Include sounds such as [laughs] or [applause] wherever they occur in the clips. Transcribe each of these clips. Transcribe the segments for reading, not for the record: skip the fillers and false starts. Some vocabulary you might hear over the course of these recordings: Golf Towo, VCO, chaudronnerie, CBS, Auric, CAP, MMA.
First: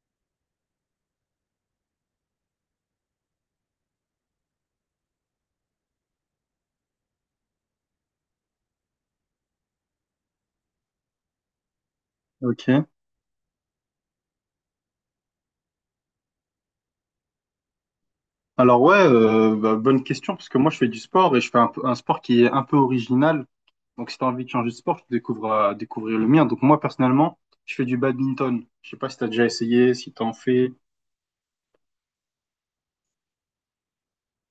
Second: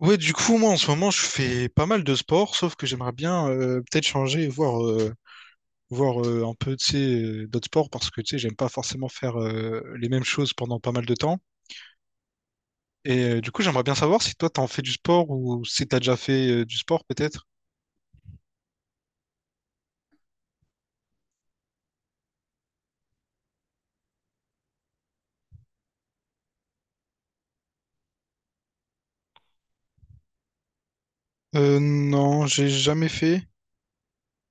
Ouais, du coup, moi, en ce moment, je fais pas mal de sport, sauf que j'aimerais bien peut-être changer, et voir un peu, tu sais, d'autres sports, parce que, tu sais, j'aime pas forcément faire les mêmes choses pendant pas mal de temps. Ok. Et du coup, j'aimerais bien savoir si toi, t'en fais du sport ou si t'as déjà fait du sport, peut-être. Alors ouais, bah, bonne question parce que moi je fais du sport et je fais un sport qui est un peu original. Donc si t'as envie de changer de sport, tu découvres à découvrir le mien. Donc moi personnellement, je fais du badminton. Je sais pas si t'as déjà essayé, si t'en fais. Non, j'ai jamais fait.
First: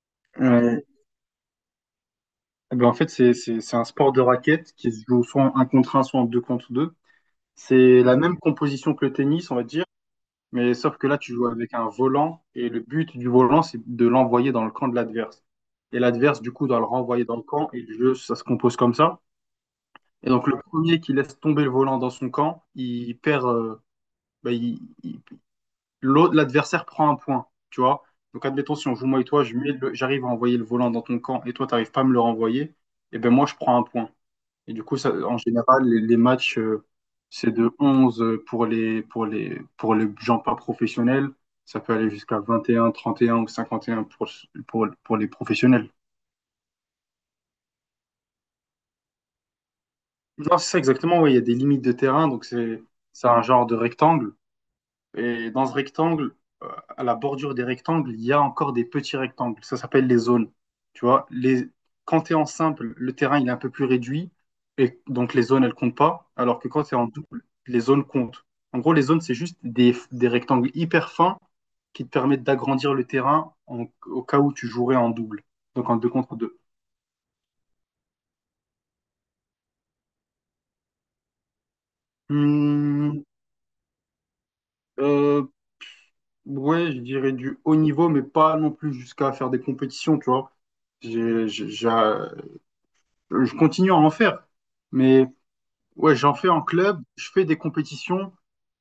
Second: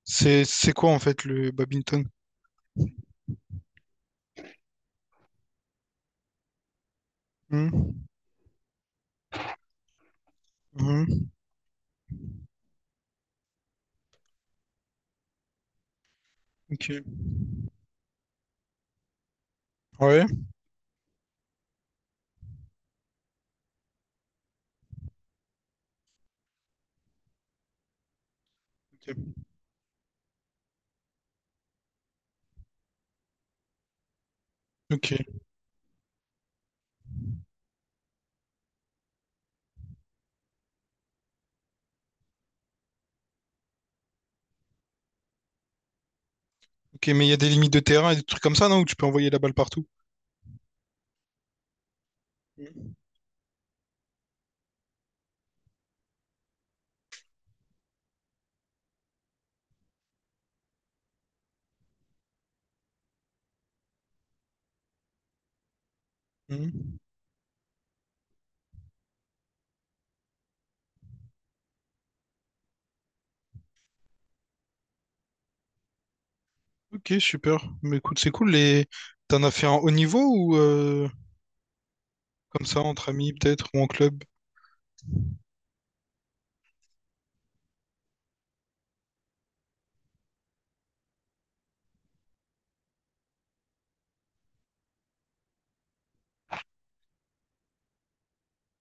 C'est Euh, quoi, en fait, le badminton? eh ben, en fait, c'est un sport de raquette qui se joue soit en 1 contre un soit en 2 contre 2. C'est Mhm. la même composition que le tennis, on va dire, mais sauf que là Mhm. tu joues avec un volant et le but du volant c'est de l'envoyer dans le camp de l'adverse. Et l'adverse du coup doit le Ok. renvoyer dans le camp et le jeu ça se compose comme ça. Ouais. Et donc le premier qui laisse tomber le volant dans son camp, il perd. Bah, l'adversaire prend un point, tu vois. Donc admettons si on joue moi et Ok. toi, j'arrive à envoyer le volant dans ton camp et toi t'arrives pas à me le renvoyer, et ben moi je prends un point. Et du coup ça, Ok. en général les matchs c'est de 11 pour les gens pas professionnels. Ça peut aller jusqu'à 21, 31 ou 51 pour les professionnels. Ok, mais il y a des limites de terrain et des trucs comme ça, non? Où tu peux envoyer la balle partout. Non, c'est ça exactement, ouais, il y a des limites de terrain, donc Mhm. c'est un genre de rectangle. Et dans ce rectangle, euh, à la bordure des rectangles, il y a encore des petits rectangles. Ça s'appelle les zones. Tu vois, quand tu es en simple, le terrain il est un peu plus réduit. Et donc les zones, elles comptent pas. Alors que quand tu Mhm. es en double, les zones comptent. En gros, les zones, c'est juste des rectangles hyper fins qui te permettent d'agrandir le terrain au cas où tu jouerais en double. Donc en deux contre 2. Ok, super. Mais écoute, c'est cool. T'en as fait un haut niveau ou comme ça, entre amis peut-être, ou en club? Ouais, je dirais du haut niveau, mais pas non plus jusqu'à faire des compétitions, tu vois. J'ai j'ai- j'ai- Je continue à en faire. Mais ouais, j'en fais en club, je fais des compétitions,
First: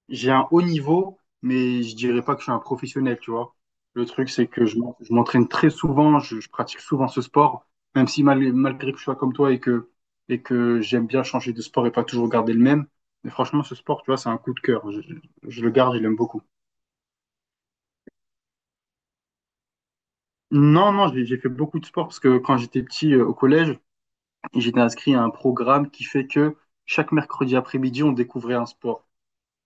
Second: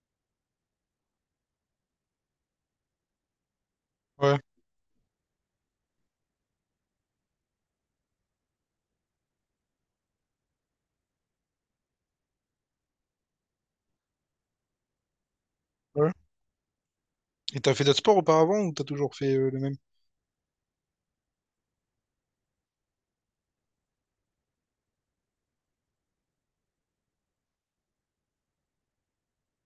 j'ai un haut niveau, mais je dirais pas que je suis un professionnel, tu vois. Le truc, Ouais. c'est que je m'entraîne très souvent, je pratique souvent ce sport, même si malgré que je sois comme toi et que j'aime bien changer de sport et pas toujours garder le même. Mais franchement, ce sport, tu vois, c'est un coup de cœur. Je le garde, je Ouais. l'aime beaucoup. Et t'as fait d'autres sports auparavant ou t'as toujours fait le même? Non, non, j'ai fait beaucoup de sport parce que quand j'étais petit, au collège, j'étais inscrit à un programme qui fait que chaque mercredi après-midi, on découvrait un sport.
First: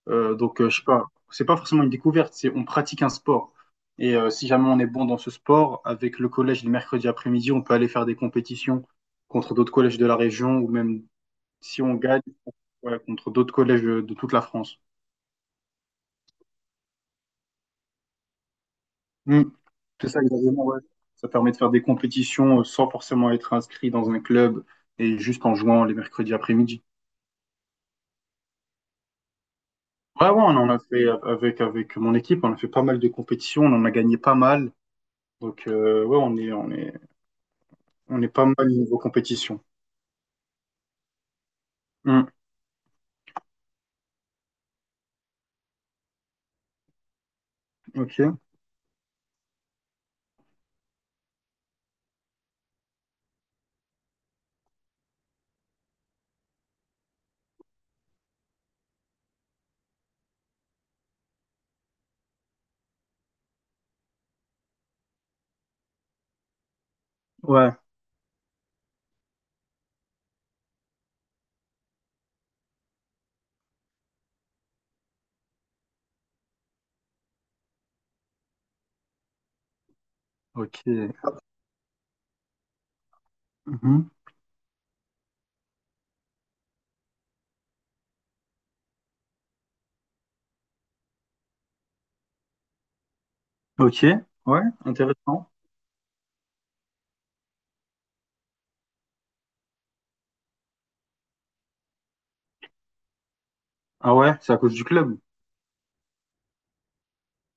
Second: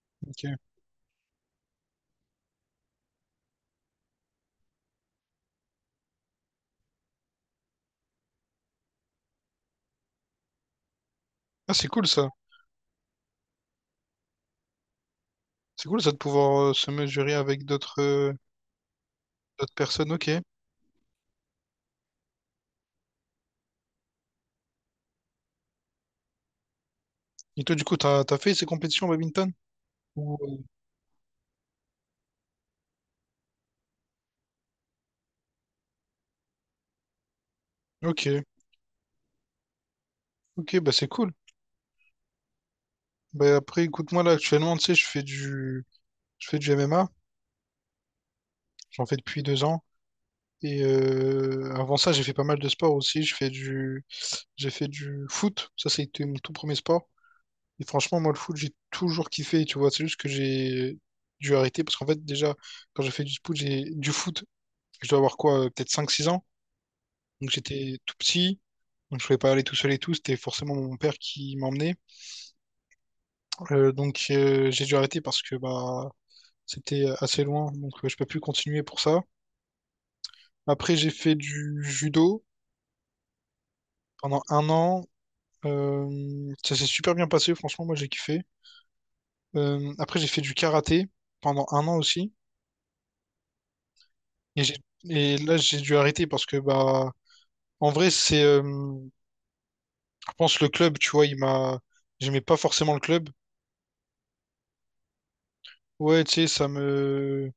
Ok. Je sais pas, c'est pas forcément une découverte, c'est on pratique un sport. Et si jamais on est bon dans ce sport, avec le collège le mercredi après-midi, on peut aller faire des compétitions contre d'autres collèges de la région ou même Ah, si c'est on cool gagne, ça. ouais, contre d'autres collèges de toute la France. C'est cool ça de pouvoir se mesurer avec d'autres euh, Mm. d'autres C'est personnes, ça, ok. exactement, ouais. Ça permet de faire des compétitions sans forcément être inscrit dans un club et juste en jouant les mercredis après-midi. Et toi du coup t'as fait ces compétitions au badminton? Ouais, Ou, ouais, on euh, en a fait avec mon équipe, on a fait pas mal de compétitions, on en a gagné pas mal. Donc, ouais, on Ok, est pas mal niveau compétition. ok, bah c'est cool. Hmm. Bah après écoute moi là actuellement tu sais je fais du MMA, Ok. j'en fais depuis 2 ans. Et avant ça j'ai fait pas mal de sports aussi. Je fais du J'ai fait du foot, ça c'était mon tout premier sport. Et franchement moi le foot j'ai toujours kiffé, tu vois, c'est juste que j'ai dû arrêter parce qu'en fait déjà quand j'ai fait du foot, je dois avoir quoi, peut-être 5-6 ans. Donc Ouais. j'étais tout petit, donc je pouvais pas aller tout seul et tout, c'était forcément mon père qui m'emmenait. Donc j'ai dû arrêter parce que bah c'était assez loin, donc je peux plus continuer pour ça. Ok. Après j'ai fait du judo Mhm. pendant un an. Ça s'est super bien passé, franchement moi j'ai kiffé. Après j'ai fait du karaté pendant un an aussi, Ok. Ouais. et j'ai et Intéressant. là j'ai dû arrêter parce que bah en vrai c'est, je pense le club, tu vois, j'aimais pas forcément le club. Ah ouais, c'est à cause du club. Ouais, tu sais, ça me...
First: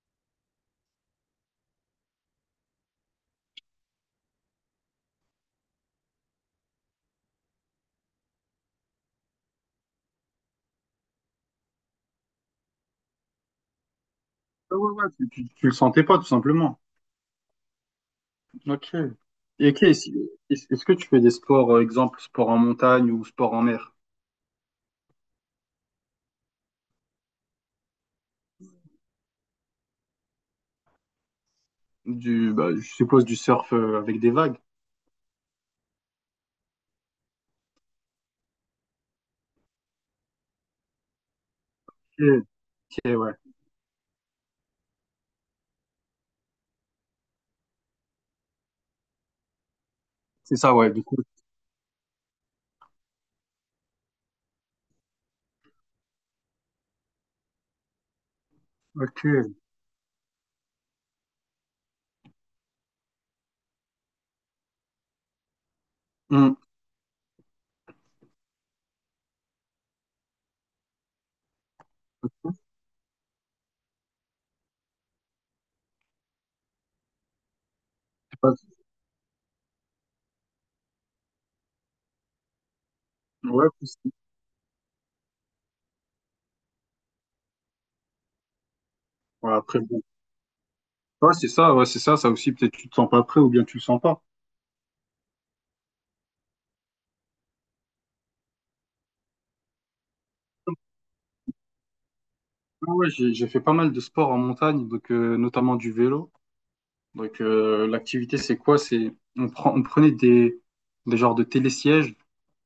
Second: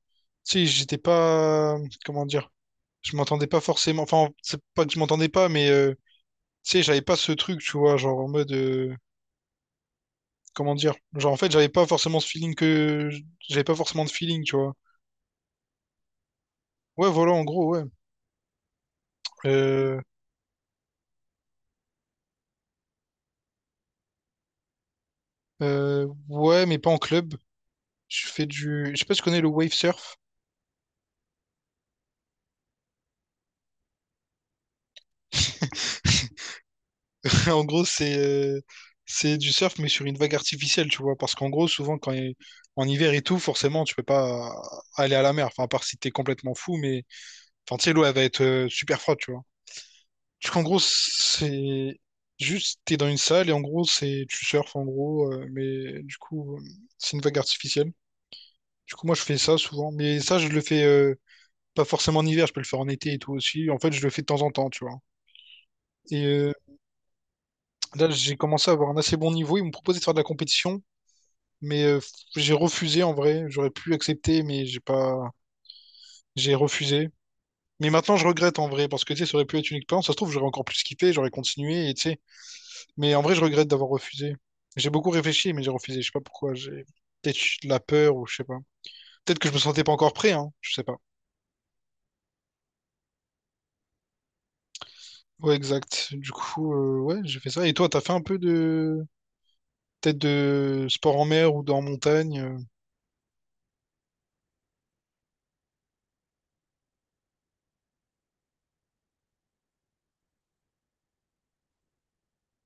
Tu sais, j'étais pas... Comment dire? Je m'entendais pas forcément... Enfin, c'est pas que je m'entendais pas, mais tu sais, j'avais pas ce truc, tu vois, genre en mode... Comment dire? Genre, en fait, j'avais pas forcément ce feeling que... J'avais pas forcément de feeling, tu vois. Ah ouais, ouais, tu le sentais pas, tout simplement. Ouais, voilà, en gros, ouais. Ok. Et ok, Euh, est-ce que tu fais des sports, exemple, sport en montagne ou sport en mer? Ouais, mais pas en club. Je sais pas si tu connais le wave surf. Bah, je suppose du surf avec des vagues. [laughs] En gros, c'est c'est du surf, mais sur une vague artificielle, tu vois. Parce qu'en gros, souvent, Ok, en hiver ok, et ouais. tout, forcément, tu peux pas aller à la mer. Enfin, à part si t'es complètement fou, mais enfin, tu sais, l'eau, elle va être super froide, tu vois. Donc, C'est en ça, gros, ouais, du coup. c'est juste, t'es dans une salle et en gros, c'est tu surfes, en gros, mais du coup, c'est une vague artificielle. Du coup, moi, je Ok. fais ça souvent. Mais ça, je le fais pas forcément en hiver, je peux le faire en été et tout aussi. En fait, je le fais de temps en temps, tu vois. Et Hmm, là, j'ai commencé à avoir un assez bon niveau. Ils m'ont proposé de faire de la compétition. Mais j'ai refusé en vrai. J'aurais pu accepter, mais j'ai pas. J'ai refusé. Mais maintenant, je c'est pas- regrette en vrai, parce que tu sais, ça aurait pu être une expérience. Ça se trouve, j'aurais encore plus kiffé, j'aurais continué, et tu sais. Mais en vrai, je Ouais, regrette d'avoir refusé. J'ai beaucoup réfléchi, mais j'ai refusé. Je sais pas pourquoi. J'ai peut-être de la peur ou je sais pas. Peut-être que je ouais, me après, sentais pas bon. encore prêt, hein. Je sais pas. Ouais, c'est ça, ça aussi, peut-être tu te sens pas prêt ou bien tu le sens pas. Ouais, exact. Du coup, ouais, j'ai fait ça. Et toi, t'as fait un peu de. Peut-être de sport en mer ou dans montagne. Ouais, ouais, j'ai fait pas mal de sport en montagne, donc notamment du vélo. Donc l'activité c'est quoi? C'est on prenait des genres de télésièges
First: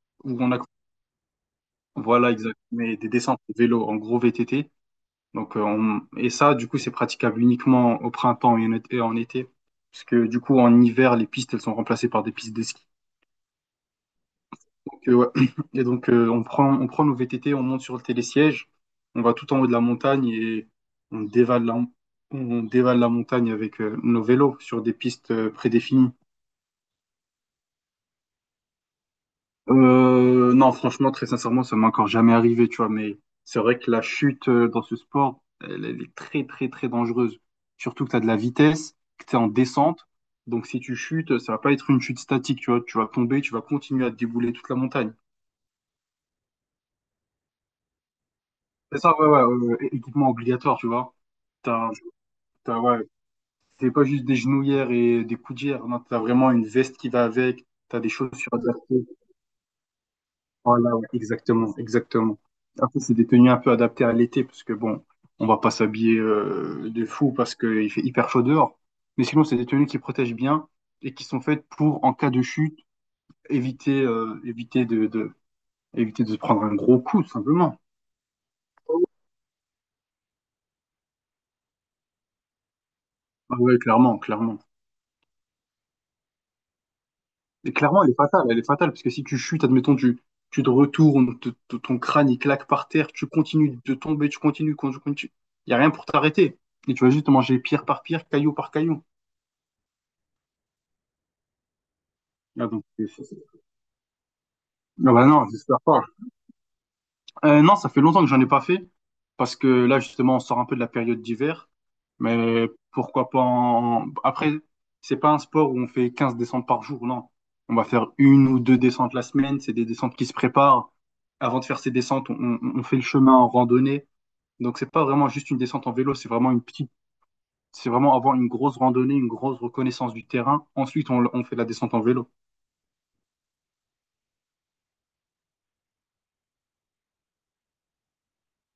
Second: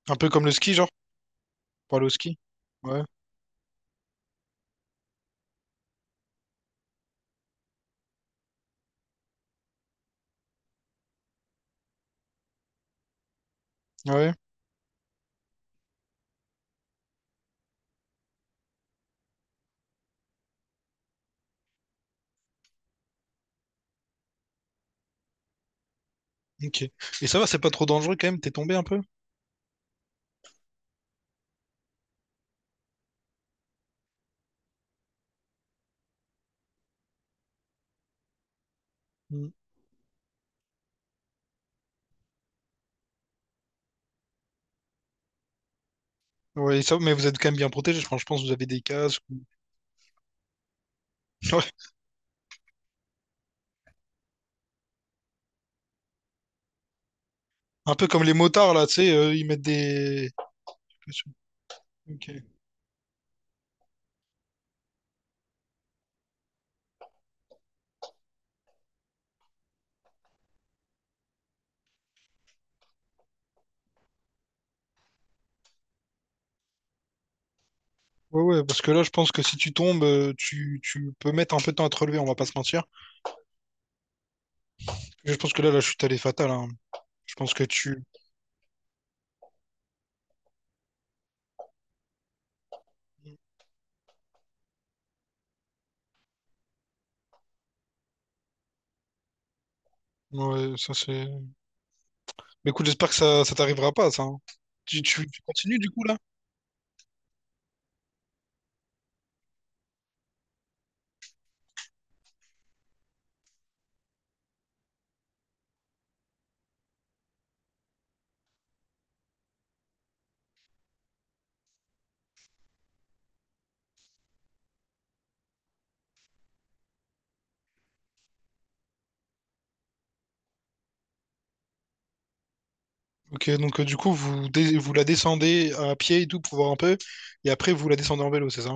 Un peu où comme le on a, ski, genre, pour aller au voilà, ski. exact, mais Ouais, des descentes de vélo en gros VTT. Donc et ça du coup c'est praticable uniquement au printemps et en été, parce que du coup en hiver les pistes elles sont remplacées par des pistes de ski. ouais, Ouais. [clears throat] Et donc, on prend, nos VTT, on monte sur le télésiège, on va tout en haut de la montagne et on dévale la, on dévale la montagne avec nos vélos sur des pistes prédéfinies. ok. Et ça va, c'est pas trop dangereux quand même, t'es tombé un peu? Non, franchement, très sincèrement, ça m'est encore jamais arrivé, tu vois, mais c'est vrai que la chute, dans ce sport, elle est très, très, très dangereuse. Surtout que tu as de la vitesse, que tu es en descente. Donc, si tu chutes, ça va pas être une chute statique, tu vois. Tu vas tomber, tu vas continuer à te débouler toute la montagne. Oui, ça, mais vous êtes quand même bien protégé. Je pense que vous avez des C'est ça, casques. ouais, [laughs] ouais, ouais, ouais, équipement obligatoire, tu vois. Ouais. T'as, ouais, c'est pas juste des genouillères et des coudières, non, t'as vraiment une veste qui va avec, Un t'as peu des comme les chaussures motards, là, tu adaptées. sais, ils mettent des... Voilà, ouais, exactement, exactement. Ok. Après, c'est des tenues un peu adaptées à l'été, parce que bon, on va pas s'habiller de fou parce qu'il fait hyper chaud dehors. Mais sinon, c'est des tenues qui protègent bien et qui sont faites pour, en cas de chute, éviter, euh, éviter de, de, éviter de se prendre un gros coup, tout simplement. Ouais, ouais, parce que là, je pense que si tu tombes, tu peux mettre un peu de temps à te relever, on va pas se mentir. Ah ouais, clairement, clairement. Je pense que là, la chute, elle est fatale, hein. Je pense que Et tu... clairement, elle est fatale, parce que si tu chutes, admettons, tu te retournes, ton crâne il claque par terre, tu continues de tomber, tu continues, tu continues. Il n'y a rien pour t'arrêter. Et tu vas juste manger pierre par pierre, caillou par caillou. Ouais, ça, c'est... Ah, Mais donc, écoute, c'est- j'espère que c'est- ça t'arrivera pas, ça. Hein. Tu, non, tu, bah tu non, continues, j'espère du pas. coup, là? Non, ça fait longtemps que j'en ai pas fait, parce que là, justement, on sort un peu de la période d'hiver. Mais pourquoi pas. Après, c'est pas un sport où on fait 15 descentes par jour, non. On va faire une ou deux descentes la semaine, c'est des descentes qui se préparent. Avant de faire ces descentes, on fait le chemin en randonnée. Donc, c'est pas vraiment juste une descente en vélo, c'est vraiment une petite, c'est vraiment avoir une grosse randonnée, une grosse reconnaissance du terrain. Ensuite, on fait la descente en vélo. Ok, donc, du coup, vous la descendez à pied et tout pour voir un peu, et après, vous la descendez en vélo, c'est ça?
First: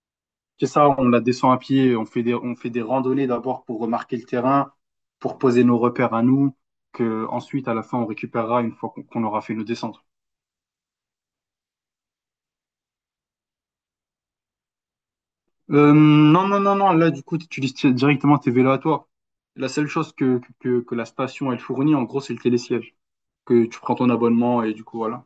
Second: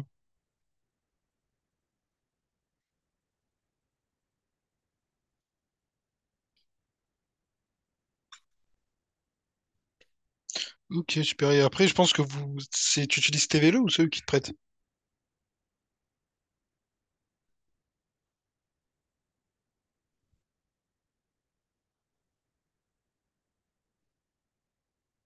C'est ça, on la descend à pied, on fait on fait des randonnées d'abord pour remarquer le terrain, pour poser nos repères à nous, que ensuite à la fin on récupérera une fois qu'on aura fait nos descentes. Ok, super. Et après, je pense que tu utilises tes vélos ou ceux qui te prêtent? Non, non, non, non, là du coup tu utilises directement tes vélos à toi. La seule chose que la station elle fournit en gros c'est le télésiège, que tu prends ton abonnement et du coup voilà.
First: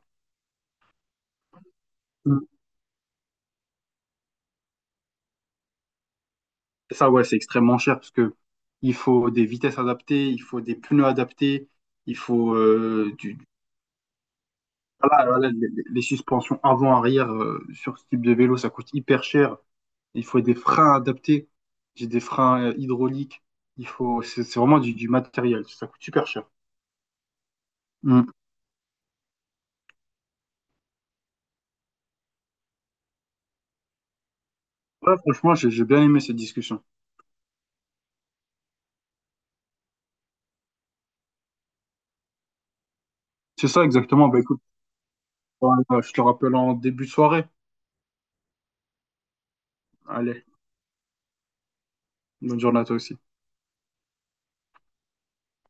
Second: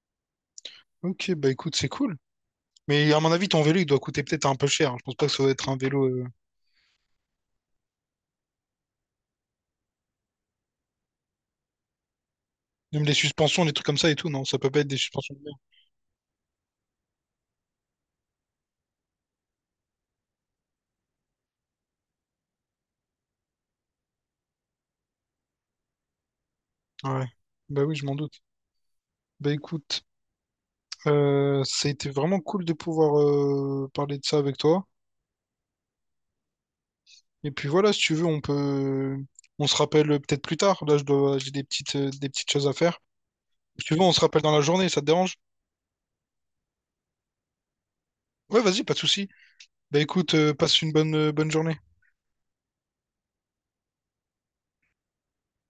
Ok, bah écoute, c'est cool. Mm. Mais à mon avis, ton vélo, il doit coûter peut-être un peu cher. Je pense pas que ça doit être un vélo. Et ça ouais c'est extrêmement cher parce que il faut des vitesses adaptées, il faut des pneus adaptés, il faut Même les euh, du, suspensions, les trucs comme ça et tout, non? Ça peut pas être des Voilà, suspensions de voilà, les suspensions avant-arrière sur ce type de vélo, ça coûte hyper cher. Il faut des freins adaptés. J'ai des freins hydrauliques. Il faut, c'est vraiment du matériel. Ça coûte super cher. merde. Ouais. Bah oui, je m'en Mm. doute. Bah écoute, ça a été vraiment cool de pouvoir parler de ça avec toi. Ouais, franchement, j'ai bien aimé cette discussion. Et puis voilà, si tu veux, on se rappelle peut-être plus tard. Là, j'ai des petites choses à faire. C'est ça Si tu veux, on se exactement. Bah rappelle dans la écoute, journée. Ça te dérange? Je te rappelle en début de soirée. Ouais, vas-y, pas de souci. Bah écoute, Allez, passe une bonne journée. bonne journée à toi aussi.